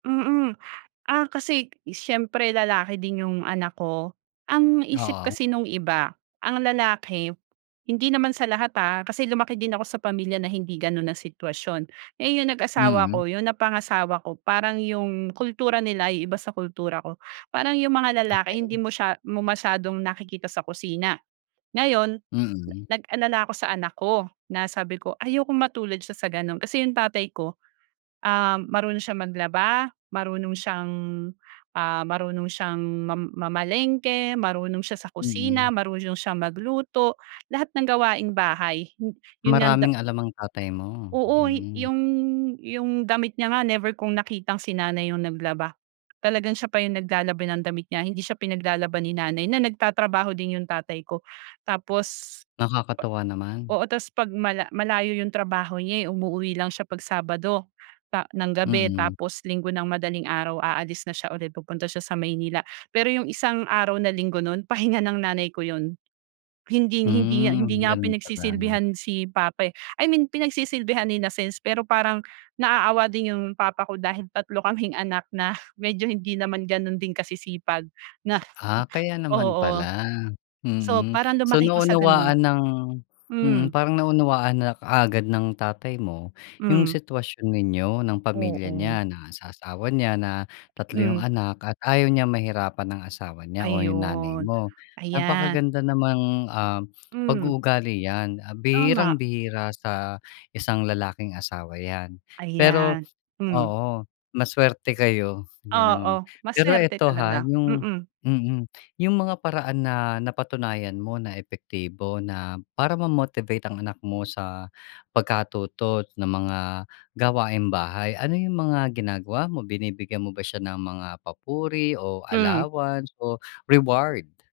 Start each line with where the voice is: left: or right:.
right: Mm. Ah, kasi siyempre lalaki din yung anak ko, ang isip
left: Oo.
right: kasi nung iba ang lalaki hindi naman sa lahat ha, kasi lumaki din ako sa pamilya na hindi gano'n ang sitwasyon. Eh, yung nag-asawa
left: Mm.
right: ako yung napangasawa ko parang yung kultura nila yung iba sa kultura ko. Parang yung mga lalaki hindi
left: Okey.
right: mo siya mo masyadong nakikita sa kusina. Ngayon
left: Mm.
right: nag-alala ako sa anak ko na sabi ko ayokong matulad siya sa gano'n, kasi yung tatay ko, ah, marunong siyang maglaba, marunong siyang, ah, marunong siyang mam mamalengke, marunong siya sa kusina,
left: Mm.
right: marunong siyang magluto, lahat ng gawaing bahay 'yon nga da
left: Maraming alam ang tatay mo,
right: Oo
left: hmm.
right: 'yong 'yong damit niya nga never kung nakitang si nanay yung naglaba, talagang siya pa yung naglalaba ng damit niya, hindi siya pinaglalaba ni nanay na nagtatrabaho din 'yong tatay ko. Tapos
left: Nakakatuwa naman.
right: oo, tapos 'pag mala malayo 'yong trabaho niya umuuwi lang siya pag Sabado, pa ng gabi
left: Mm.
right: tapos Linggo ng madaling araw aalis na siya ulit pupunta siya sa Maynila. Pero 'yong isang araw na Linggo no'n, pahinga ng nanay ko 'yon. Hinding-hindi, hindi
left: Hmm,
right: niya nga
left: gano'n pala.
right: pinagsisilbihan si papa, eh, I mean pinagsisilbihan in a sense, pero parang naaawa din yung papa ko dahil 3 kaming anak na medyo hindi naman gano'n ding kasisipag na
left: Ah, kaya naman
right: oo.
left: pala,
right: So
left: mm.
right: parang
left: So
right: lumaki ko sa gano'n.
left: naunawaan ng mm,
right: Hmm.
left: parang naunawaan na kaagad ng tatay mo yung
right: Hmm.
left: sitwasyon ninyo ng pamilya
right: Oo.
left: niya na sa asawa niya na 3 yung
right: Hmm.
left: anak at ayaw niya mahirapan ng asawa niya o yung nanay
right: Ayon,
left: mo.
right: ayan.
left: Napakaganda namang, um,
right: Hmm.
left: pag-uugali 'yan, ah,
right: Tama.
left: bihirang-bihira sa isang lalaking asawa 'yan. Pero,
right: Ayan, hmm.
left: oo, masuwerte kayo gano'n,
right: Oo,
left: pero
right: masuwerte
left: ito, ha,
right: talaga,
left: yung
right: mm.
left: mm, yung mga paraan na napatunayan mo na epektibo na para mamotivate ang anak mo sa pagkatuto ng mga gawaing-bahay, ano yung mga ginagawa mo, binibigyan mo ba siya ng mga papuri o
right: Hmm.
left: allowance o reward?